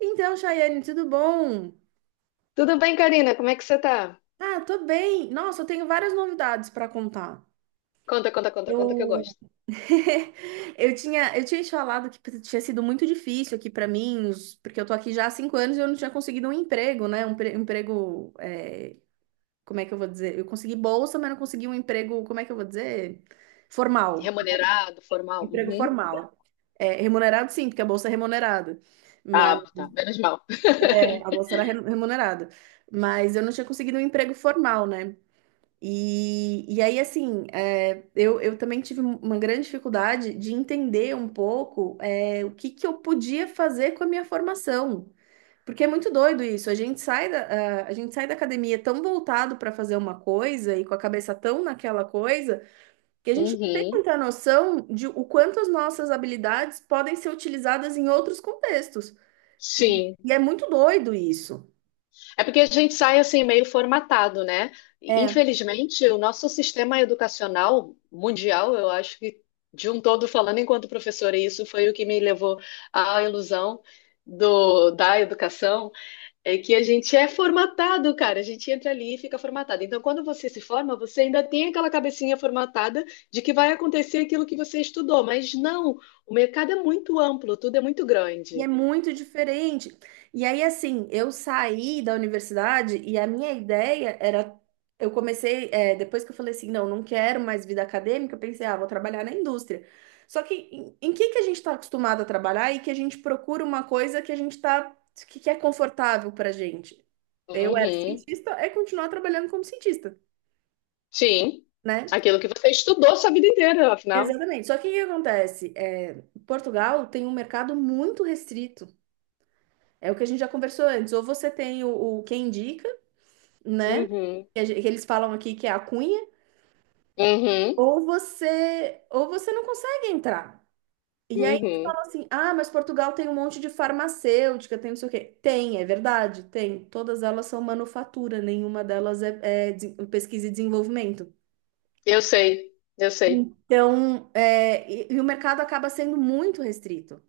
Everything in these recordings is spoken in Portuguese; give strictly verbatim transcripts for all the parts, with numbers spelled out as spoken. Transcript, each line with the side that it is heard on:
right: Então, Chayane, tudo bom?
left: Tudo bem, Karina? Como é que você tá?
right: Ah, tô bem. Nossa, eu tenho várias novidades para contar.
left: Conta, conta, conta, conta que eu
right: Eu
left: gosto.
right: eu tinha eu tinha te falado que tinha sido muito difícil aqui para mim, os- porque eu tô aqui já há cinco anos e eu não tinha conseguido um emprego, né? Um pre- um emprego, é, como é que eu vou dizer? Eu consegui bolsa, mas não consegui um emprego, como é que eu vou dizer? Formal.
left: Remunerado, formal?
right: Emprego
left: Uhum.
right: formal. É, remunerado sim, porque a bolsa é remunerada. Mas
left: Ah, tá. Menos mal.
right: é, a bolsa era re- remunerada. Mas eu não tinha conseguido um emprego formal, né? E, e aí, assim, é, eu, eu também tive um, uma grande dificuldade de entender um pouco, é, o que que eu podia fazer com a minha formação. Porque é muito doido isso. A gente sai da, a, a gente sai da academia tão voltado para fazer uma coisa e com a cabeça tão naquela coisa que a gente não tem
left: Uhum.
right: muita noção de o quanto as nossas habilidades podem ser utilizadas em outros contextos. E,
left: Sim.
right: e é muito doido isso.
left: É porque a gente sai assim meio formatado, né?
right: É.
left: Infelizmente, o nosso sistema educacional mundial, eu acho que de um todo falando enquanto professora, e isso foi o que me levou à ilusão do, da educação. É que a gente é formatado, cara. A gente entra ali e fica formatado. Então, quando você se forma, você ainda tem aquela cabecinha formatada de que vai acontecer aquilo que você estudou. Mas não, o mercado é muito amplo, tudo é muito
right: E é
left: grande.
right: muito diferente. E aí, assim, eu saí da universidade e a minha ideia era. Eu comecei, é, depois que eu falei assim, não, não quero mais vida acadêmica, eu pensei, ah, vou trabalhar na indústria. Só que em, em que que a gente está acostumado a trabalhar e que a gente procura uma coisa que a gente tá, que, que é confortável pra gente? Eu era
left: Uhum.
right: cientista, é continuar trabalhando como cientista,
left: Sim.
right: né?
left: Aquilo que você estudou sua vida inteira, afinal.
right: Exatamente. Só que o que acontece? É, Portugal tem um mercado muito restrito. É o que a gente já conversou antes. Ou você tem o, o quem indica, né?
left: Uhum.
right: Que, a gen- que eles falam aqui que é a cunha,
left: Uhum.
right: ou você, ou você não consegue entrar. E aí eles
left: Uhum.
right: falam assim: ah, mas Portugal tem um monte de farmacêutica, tem não sei o quê. Tem, é verdade, tem. Todas elas são manufatura, nenhuma delas é, é de- pesquisa e desenvolvimento.
left: Eu sei, eu sei.
right: Então, é, e e o mercado acaba sendo muito restrito.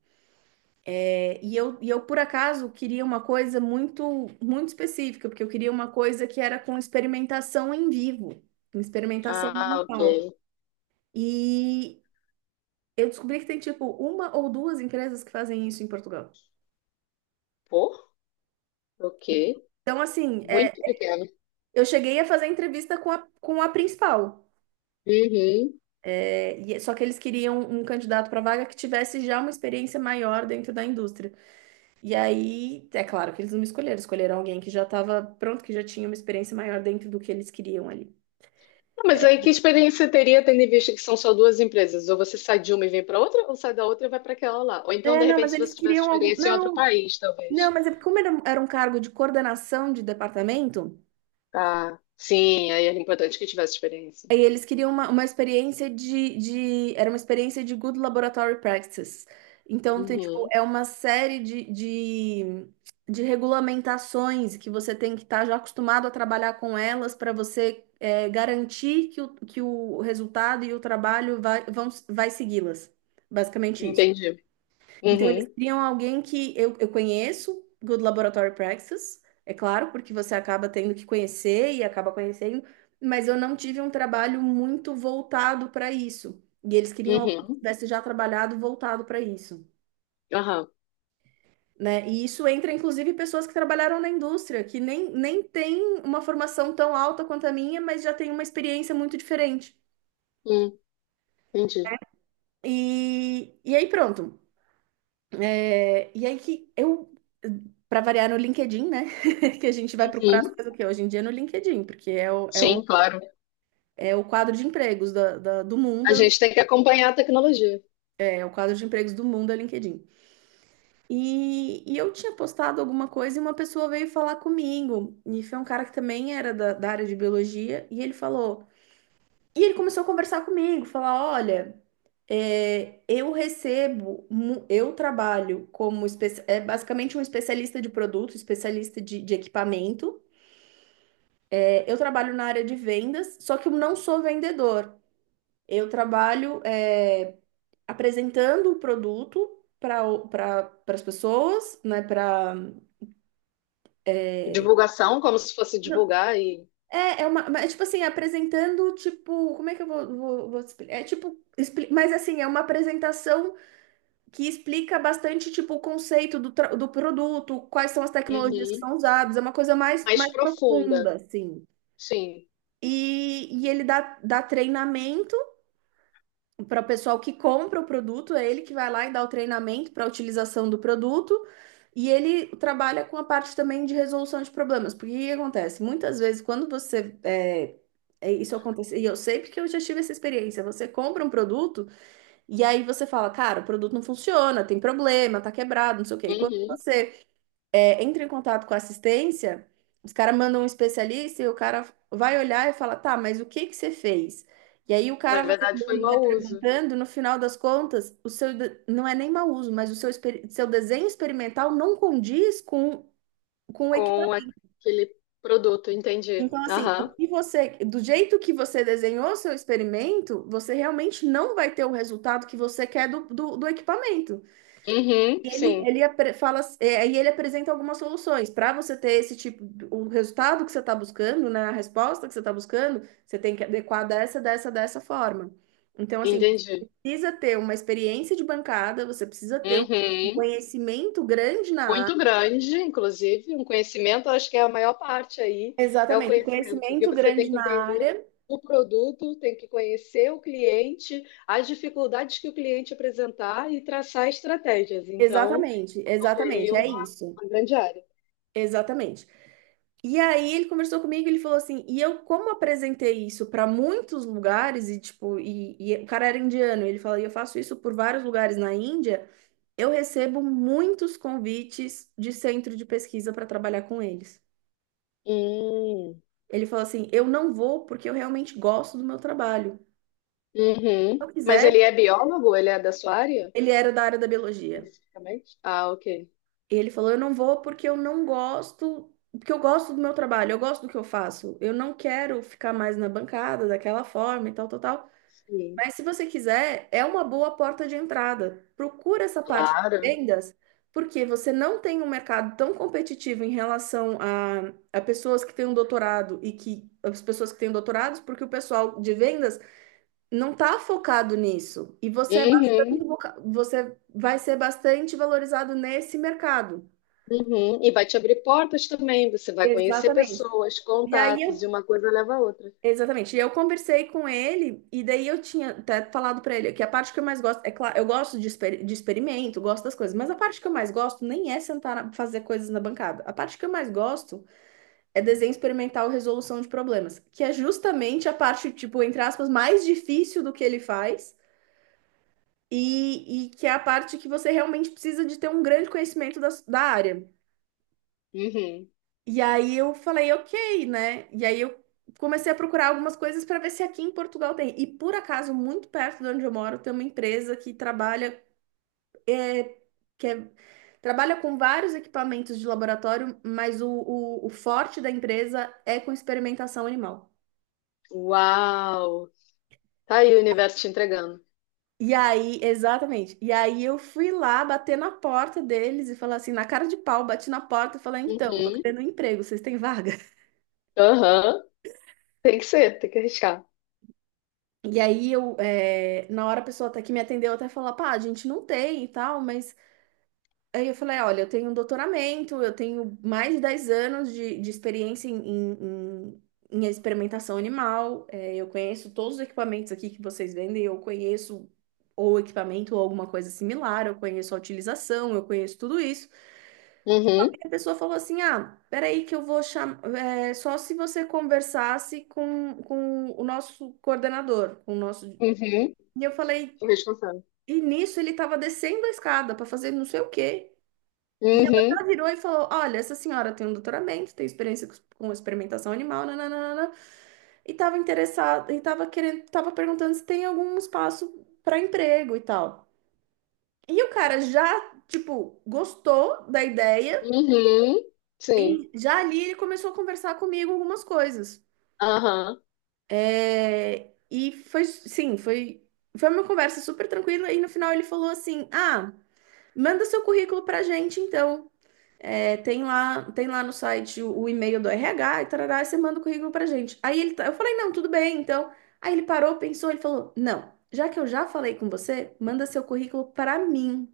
right: É, E eu, e eu, por acaso, queria uma coisa muito, muito específica, porque eu queria uma coisa que era com experimentação em vivo, com experimentação
left: Ah, ok.
right: mental. E eu descobri que tem, tipo, uma ou duas empresas que fazem isso em Portugal.
left: Pô, ok.
right: Então, assim, é,
left: Muito pequeno.
right: eu cheguei a fazer entrevista com a, com a principal,
left: Uhum.
right: é, e- é, só que eles queriam um candidato para vaga que tivesse já uma experiência maior dentro da indústria. E aí, é claro que eles não me escolheram, escolheram alguém que já estava pronto, que já tinha uma experiência maior dentro do que eles queriam ali.
left: Mas aí que experiência teria tendo em vista que são só duas empresas? Ou você sai de uma e vem para outra, ou sai da outra e vai para aquela lá. Ou então,
right: É,
left: de
right: não,
left: repente,
right: mas
left: se
right: eles
left: você tivesse
right: queriam algum.
left: experiência em outro
right: Não,
left: país,
right: não,
left: talvez.
right: mas é porque como era, um, era um cargo de coordenação de departamento,
left: Tá. Sim, aí era importante que tivesse experiência.
right: aí eles queriam uma, uma experiência de, de. Era uma experiência de Good Laboratory Practices. Então, tem, tipo,
left: Uhum.
right: é uma série de, de, de regulamentações que você tem que estar já acostumado a trabalhar com elas para você é, garantir que o, que o resultado e o trabalho vai, vão, vai segui-las. Basicamente isso.
left: Entendi.
right: Então, eles
left: Uhum.
right: criam alguém que eu, eu conheço, Good Laboratory Practices, é claro, porque você acaba tendo que conhecer e acaba conhecendo, mas eu não tive um trabalho muito voltado para isso. E eles queriam alguém que
left: Uhum.
right: tivesse já trabalhado voltado para isso,
left: Aham.
right: né? E isso entra, inclusive, pessoas que trabalharam na indústria, que nem, nem tem uma formação tão alta quanto a minha, mas já tem uma experiência muito diferente.
left: Hum, entendi.
right: E, e aí, pronto. É, e aí que eu, para variar no LinkedIn, né? Que a gente vai procurar as
left: Uhum.
right: coisas o quê? Hoje em dia no LinkedIn, porque é o, é o,
left: Sim, claro.
right: é o quadro de empregos da- da- do mundo,
left: A
right: é o
left: gente tem que acompanhar a tecnologia.
right: é o quadro de empregos do mundo é o LinkedIn. E, e eu tinha postado alguma coisa e uma pessoa veio falar comigo. E foi um cara que também era da, da área de biologia, e ele falou. E ele começou a conversar comigo, falar: olha. É, eu recebo, mu- eu trabalho como espe- é basicamente um especialista de produto, especialista de, de equipamento. É, eu trabalho na área de vendas, só que eu não sou vendedor. Eu trabalho é, apresentando o produto para para as pessoas, né? Para
left: Divulgação, como se fosse divulgar e
right: é, é uma, mas, tipo assim, apresentando, tipo, como é que eu vou, vou, vou te explicar? É tipo, expli- mas assim, é uma apresentação que explica bastante tipo o conceito do, tra- do produto, quais são as tecnologias que
left: Uhum.
right: são usadas, é uma coisa mais,
left: Mais
right: mais
left: profunda.
right: profunda, assim.
left: Sim.
right: E, e ele dá, dá treinamento para o pessoal que compra o produto, é ele que vai lá e dá o treinamento para a utilização do produto. E ele trabalha com a parte também de resolução de problemas, porque o que que acontece? Muitas vezes, quando você. É, é, isso acontece, e eu sei porque eu já tive essa experiência, você compra um produto. E aí você fala, cara, o produto não funciona, tem problema, tá quebrado, não sei o quê. E quando
left: Uhum.
right: você é, entra em contato com a assistência, os caras mandam um especialista e o cara vai olhar e fala, tá, mas o que que você fez? E aí o
left: Na
right: cara vai
left: verdade,
right: olhando,
left: foi
right: ele vai
left: mau uso.
right: perguntando, no final das contas, o seu de- não é nem mau uso, mas o seu, exper- seu desenho experimental não condiz com, com o
left: Com
right: equipamento.
left: aquele produto, entendi.
right: Então, assim, o
left: Aham.
right: que você, do jeito que você desenhou o seu experimento, você realmente não vai ter o resultado que você quer do, do do equipamento.
left: Uhum,
right: Ele,
left: sim,
right: ele apre- fala, é, e ele apresenta algumas soluções. Para você ter esse tipo, o resultado que você está buscando, né, a resposta que você está buscando, você tem que adequar dessa, dessa, dessa forma. Então, assim,
left: entendi.
right: precisa ter uma experiência de bancada, você precisa ter um
left: Uhum.
right: conhecimento grande na
left: Muito
right: área.
left: grande, inclusive, um conhecimento, acho que é a maior parte aí, é o
right: Exatamente,
left: conhecimento, porque
right: conhecimento
left: você
right: grande
left: tem que
right: na
left: entender
right: área.
left: o produto, tem que conhecer o cliente, as dificuldades que o cliente apresentar e traçar estratégias. Então,
right: Exatamente,
left: tem aí
right: exatamente, é
left: uma,
right: isso.
left: uma grande área.
right: Exatamente. E aí ele conversou comigo, ele falou assim, e eu como apresentei isso para muitos lugares e tipo, e, e o cara era indiano, ele falou, e eu faço isso por vários lugares na Índia, eu recebo muitos convites de centro de pesquisa para trabalhar com eles.
left: Hum,
right: Ele falou assim, eu não vou porque eu realmente gosto do meu trabalho.
left: uhum.
right: Se eu
left: Mas
right: quiser,
left: ele é biólogo? Ele é da sua área,
right: ele era da área da biologia.
left: especificamente? Ah, ok.
right: Ele falou, eu não vou porque eu não gosto, porque eu gosto do meu trabalho, eu gosto do que eu faço. Eu não quero ficar mais na bancada daquela forma e tal, tal, tal.
left: Sim.
right: Mas se você quiser, é uma boa porta de entrada. Procura essa parte de
left: Claro.
right: vendas, porque você não tem um mercado tão competitivo em relação a, a pessoas que têm um doutorado e que as pessoas que têm doutorados, porque o pessoal de vendas não está focado nisso. E você é bastante,
left: Uhum,
right: voca- você vai ser bastante valorizado nesse mercado.
left: uhum. E vai te abrir portas também. Você vai conhecer
right: Exatamente.
left: pessoas,
right: E aí
left: contatos, e
right: eu
left: uma coisa leva a outra.
right: Exatamente. E eu conversei com ele, e daí eu tinha até falado pra ele que a parte que eu mais gosto, é claro, eu gosto de, exper- de experimento, gosto das coisas, mas a parte que eu mais gosto nem é sentar, na- fazer coisas na bancada. A parte que eu mais gosto é desenho experimental, resolução de problemas, que é justamente a parte, tipo, entre aspas, mais difícil do que ele faz, e, e que é a parte que você realmente precisa de ter um grande conhecimento da, da área.
left: Uhum.
right: E aí eu falei, ok, né? E aí eu comecei a procurar algumas coisas para ver se aqui em Portugal tem. E por acaso, muito perto de onde eu moro, tem uma empresa que trabalha, é, que é- trabalha com vários equipamentos de laboratório, mas o, o, o forte da empresa é com experimentação animal.
left: Uau! Tá aí o universo te entregando.
right: E aí, exatamente. E aí eu fui lá bater na porta deles e falar assim, na cara de pau, bati na porta e falei, então, tô
left: Uhum.
right: querendo um emprego, vocês têm vaga?
left: Aham. Tem que ser, tem que arriscar.
right: E aí eu, eh, na hora a pessoa até que me atendeu até falou, pá, a gente não tem e tal, mas aí eu falei, olha, eu tenho um doutoramento, eu tenho mais de dez anos de, de experiência em, em, em- em experimentação animal, eh, eu conheço todos os equipamentos aqui que vocês vendem, eu conheço ou equipamento ou alguma coisa similar, eu conheço a utilização, eu conheço tudo isso.
left: Uhum.
right: E a pessoa falou assim, ah, peraí que eu vou chamar, é, só se você conversasse com, com o nosso coordenador, com o nosso...
left: Uhum.
right: E eu falei,
left: Tô responsável.
right: E nisso ele estava descendo a escada para fazer não sei o quê. E ela já
left: Uhum.
right: virou e falou: "Olha, essa senhora tem um doutoramento, tem experiência com com experimentação animal, nananana, e estava interessada, e estava querendo, estava perguntando se tem algum espaço para emprego e tal." E o cara já, tipo, gostou da ideia,
left: Uhum. Sim.
right: e já ali ele começou a conversar comigo algumas coisas.
left: Aham.
right: É, e foi, sim, foi, foi uma conversa super tranquila, e no final ele falou assim: "Ah. Manda seu currículo pra gente, então. É, tem lá, tem lá no site o, o e-mail do R H e tarará, e você manda o currículo pra gente." Aí ele, tá- eu falei: "Não, tudo bem, então." Aí ele parou, pensou, ele falou: "Não, já que eu já falei com você, manda seu currículo pra mim."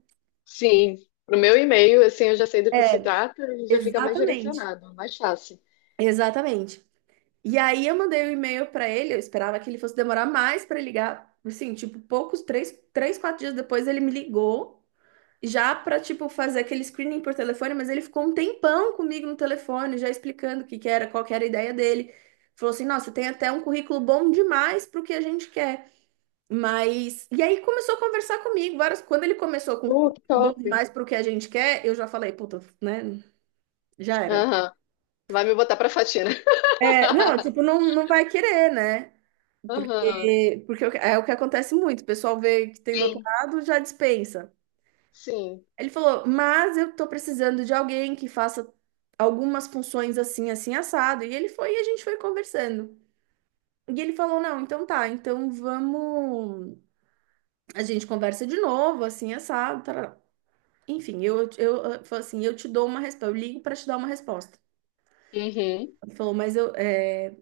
left: Sim. Pro meu e-mail, assim, eu já sei do que se
right: É,
left: trata e já fica mais
right: exatamente.
left: direcionado, mais fácil.
right: Exatamente. E aí eu mandei o e-mail pra ele, eu esperava que ele fosse demorar mais pra ligar. Assim, tipo, poucos, três, três, quatro dias depois ele me ligou já para tipo fazer aquele screening por telefone, mas ele ficou um tempão comigo no telefone, já explicando o que que era, qual que era a ideia dele. Falou assim: "Nossa, tem até um currículo bom demais pro que a gente quer." Mas e aí começou a conversar comigo, várias quando ele começou com
left: Uh,
right: currículo
left: que
right: bom
left: top.
right: demais pro que a gente quer, eu já falei: "Puta, né? Já era."
left: Aham. Vai me botar pra faxina.
right: É, não, tipo, não, não vai querer, né?
left: Aham.
right: Porque, porque é o que acontece muito, o pessoal vê que tem
left: Bem,
right: doutorado, já dispensa.
left: sim.
right: Ele falou: "Mas eu tô precisando de alguém que faça algumas funções assim, assim, assado." E ele foi e a gente foi conversando. E ele falou: "Não, então tá, então vamos. A gente conversa de novo, assim, assado, tarará." Enfim, eu, eu, eu falei assim: "Eu te dou uma resposta, eu ligo pra te dar uma resposta."
left: Uhum.
right: Ele falou: "Mas eu, é,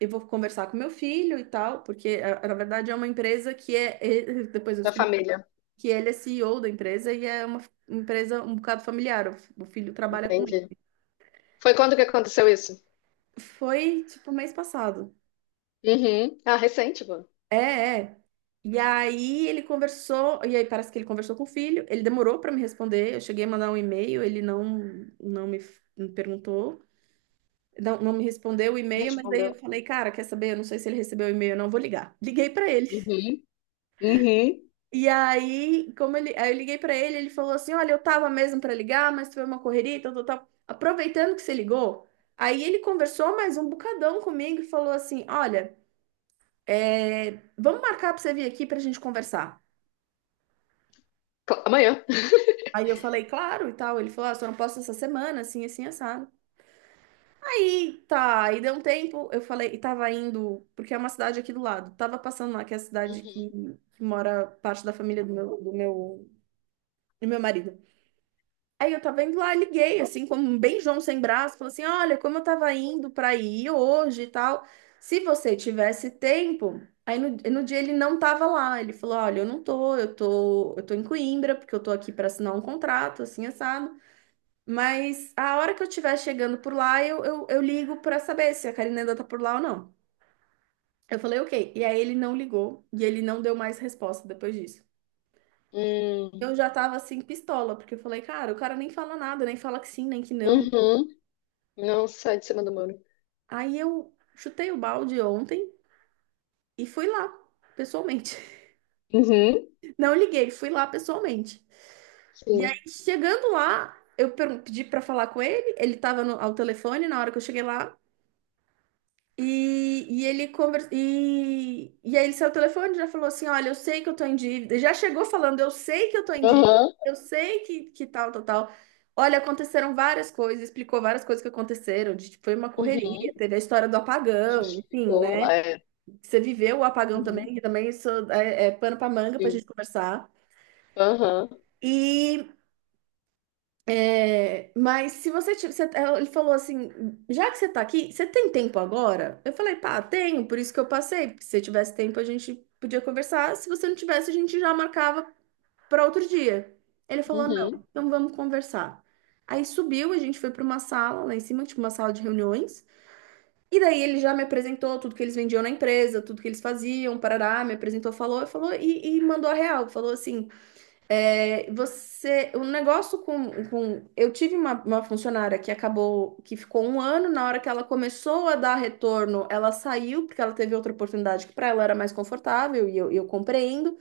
right: eu vou conversar com meu filho e tal, porque a- na verdade é uma empresa que é- é-" Depois eu
left: Da
right: descobri
left: família.
right: que ele é C E O da empresa e é uma f- empresa um bocado familiar, o f- o filho trabalha com ele.
left: Entendi. Foi quando que aconteceu isso?
right: Foi, tipo, mês passado.
left: Uhum. Ah, recente, pô.
right: É, é. E aí ele conversou, e aí parece que ele conversou com o filho, ele demorou para me responder, eu cheguei a mandar um e-mail, ele não, não me, me perguntou, não, não me respondeu o
left: Me
right: e-mail, mas daí eu
left: respondeu.
right: falei: "Cara, quer saber? Eu não sei se ele recebeu o e-mail, ou não. Vou ligar." Liguei para ele.
left: Uhum. Uhum.
right: E aí, como ele, aí eu liguei para ele, ele falou assim: "Olha, eu tava mesmo para ligar, mas foi uma correria, e tal, tal, tal. Aproveitando que você ligou..." Aí ele conversou mais um bocadão comigo e falou assim: "Olha... é, vamos marcar pra você vir aqui pra gente conversar."
left: Co- amanhã.
right: Aí eu falei: "Claro", e tal. Ele falou: "Ah, só não posso essa semana, assim, assim, assado." Aí, tá, aí deu um tempo, eu falei, e tava indo, porque é uma cidade aqui do lado. Tava passando lá, que é a cidade que, que mora parte da família do meu, do meu, do meu marido. Aí eu tava indo lá, liguei, assim, como bem João sem braço, falei assim: "Olha, como eu tava indo pra ir hoje e tal, se você tivesse tempo..." Aí no, no dia ele não tava lá, ele falou: "Olha, eu não tô, eu tô, eu tô em Coimbra, porque eu tô aqui pra assinar um contrato, assim, assado. Mas a hora que eu estiver chegando por lá, eu, eu, eu ligo pra saber se a Karina ainda tá por lá ou não." Eu falei: "Ok." E aí ele não ligou, e ele não deu mais resposta depois disso.
left: Hum.
right: Eu já tava assim, pistola, porque eu falei: "Cara, o cara nem fala nada, nem fala que sim, nem que não."
left: Uhum. Não sai de cima do muro.
right: Aí eu chutei o balde ontem e fui lá, pessoalmente.
left: Uhum.
right: Não liguei, fui lá pessoalmente. E aí,
left: Sim.
right: chegando lá, eu per- pedi pra falar com ele, ele tava no, ao telefone na hora que eu cheguei lá. E, e ele conversa e, e aí ele saiu o telefone e já falou assim: "Olha, eu sei que eu tô em dívida." Já chegou falando: "Eu sei que eu tô em dívida,
left: Aham.
right: eu sei que, que tal, tal, tal. Olha, aconteceram várias coisas", explicou várias coisas que aconteceram, de, tipo, foi uma correria,
left: Uhum.
right: teve a história do apagão, enfim,
left: Justificou.
right: né?
left: É.
right: Você viveu o apagão também,
left: Uhum.
right: e também isso é, é pano para manga para a
left: Sim.
right: gente conversar.
left: Aham.
right: E, é, mas se você, ti- você- ele falou assim: "Já que você tá aqui, você tem tempo agora?" Eu falei: "Pá, tenho, por isso que eu passei, porque se eu tivesse tempo, a gente podia conversar. Se você não tivesse, a gente já marcava para outro dia." Ele falou: "Não,
left: Uhum.
right: então vamos conversar." Aí subiu, a gente foi para uma sala lá em cima, tipo uma sala de reuniões. E daí ele já me apresentou tudo que eles vendiam na empresa, tudo que eles faziam, parará, me apresentou, falou, falou e, e mandou a real. Falou assim: "É, você, o negócio com, com... Eu tive uma, uma funcionária que acabou, que ficou um ano, na hora que ela começou a dar retorno, ela saiu, porque ela teve outra oportunidade que para ela era mais confortável, e eu, eu compreendo.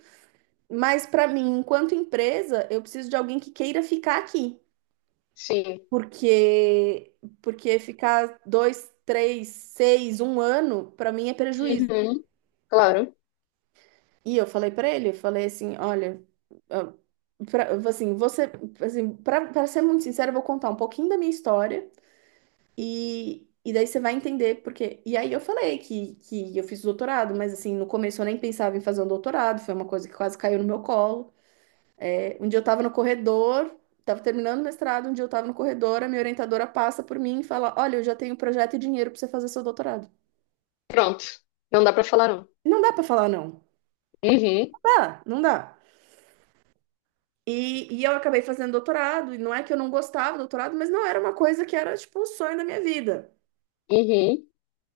right: Mas para mim, enquanto empresa, eu preciso de alguém que queira ficar aqui.
left: Sim.
right: Porque, porque ficar dois, três, seis, um ano, para mim é prejuízo."
left: Uhum. Claro.
right: E eu falei para ele, eu falei assim: "Olha, ah, pra, assim, você, assim, para ser muito sincero, eu vou contar um pouquinho da minha história e, e daí você vai entender porque." E aí eu falei que, que eu fiz doutorado, mas assim, no começo eu nem pensava em fazer um doutorado, foi uma coisa que quase caiu no meu colo. Um dia eu estava no corredor, estava terminando o mestrado, um dia eu estava no corredor, a minha orientadora passa por mim e fala: "Olha, eu já tenho projeto e dinheiro para você fazer seu doutorado."
left: Pronto. Não dá pra falar não.
right: Não dá para falar não.
left: Uhum.
right: Ah, não dá. E, e eu acabei fazendo doutorado, e não é que eu não gostava do doutorado, mas não era uma coisa que era, tipo, o sonho da minha vida.
left: Uhum.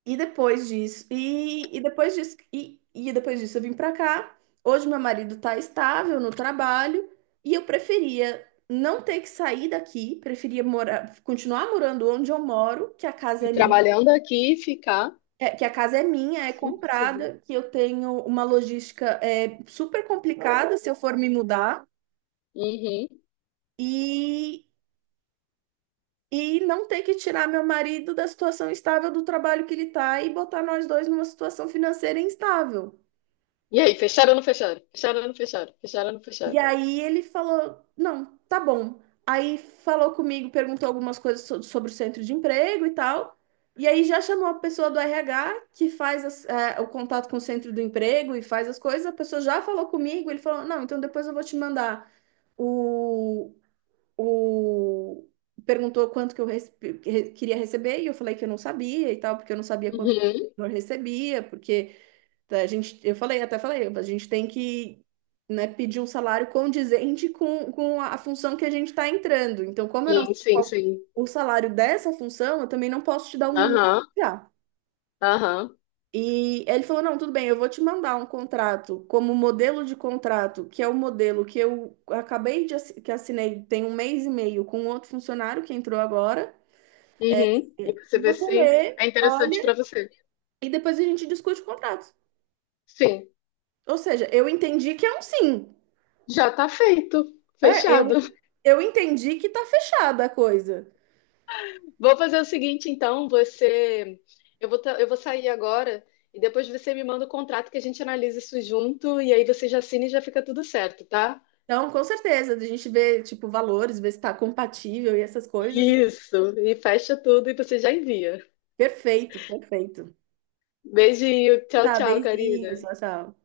right: E depois disso, e, e depois disso, e, e depois disso eu vim pra cá. Hoje meu marido tá estável no trabalho e eu preferia não ter que sair daqui, preferia morar, continuar morando onde eu moro, que a
left: E
right: casa é minha,
left: trabalhando aqui, ficar
right: é- que a casa é minha, é
left: assim possível.
right: comprada, que eu tenho uma logística é, super complicada se eu for me mudar
left: Uhum.
right: e E não ter que tirar meu marido da situação estável do trabalho que ele tá e botar nós dois numa situação financeira instável.
left: E aí, fecharam ou não fecharam? Fecharam ou não fecharam? Fecharam ou não
right: E
left: fecharam?
right: aí ele falou: "Não, tá bom." Aí falou comigo, perguntou algumas coisas so- sobre o centro de emprego e tal. E aí já chamou a pessoa do R H que faz as- é, o contato com o centro do emprego e faz as coisas. A pessoa já falou comigo, ele falou: "Não, então depois eu vou te mandar o, o... Perguntou quanto que eu rece- que re- queria receber, e eu falei que eu não sabia e tal, porque eu não sabia quanto que
left: Uhum.
right: eu recebia, porque tá, a gente, eu falei, até falei: "A gente tem que, né, pedir um salário condizente com, com a função que a gente está entrando. Então, como eu não
left: Sim,
right: sei
left: sim,
right: qual
left: sim.
right: o salário dessa função, eu também não posso te dar um número
left: Aham,
right: já."
left: aham.
right: E ele falou: "Não, tudo bem, eu vou te mandar um contrato como modelo de contrato, que é o modelo que eu acabei de assi- que assinei tem um mês e meio com um outro funcionário que entrou agora.
left: Uhum. E você vê
right: Você
left: se
right: lê,
left: é interessante para
right: olha,
left: você.
right: e depois a gente discute o contrato."
left: Sim,
right: Ou seja, eu entendi que é um sim.
left: já tá feito,
right: É, eu
left: fechado.
right: eu entendi que tá fechada a coisa.
left: Vou fazer o seguinte, então, você. Eu vou, ta- eu vou sair agora e depois você me manda o contrato que a gente analisa isso junto e aí você já assina e já fica tudo certo, tá?
right: Então, com certeza, a gente vê, tipo, valores, vê se tá compatível e essas coisas.
left: Isso, e fecha tudo e você já envia.
right: Perfeito, perfeito.
left: Beijinho, tchau,
right: Tá,
left: tchau,
right: beijinho,
left: Karina.
right: tchau, tchau.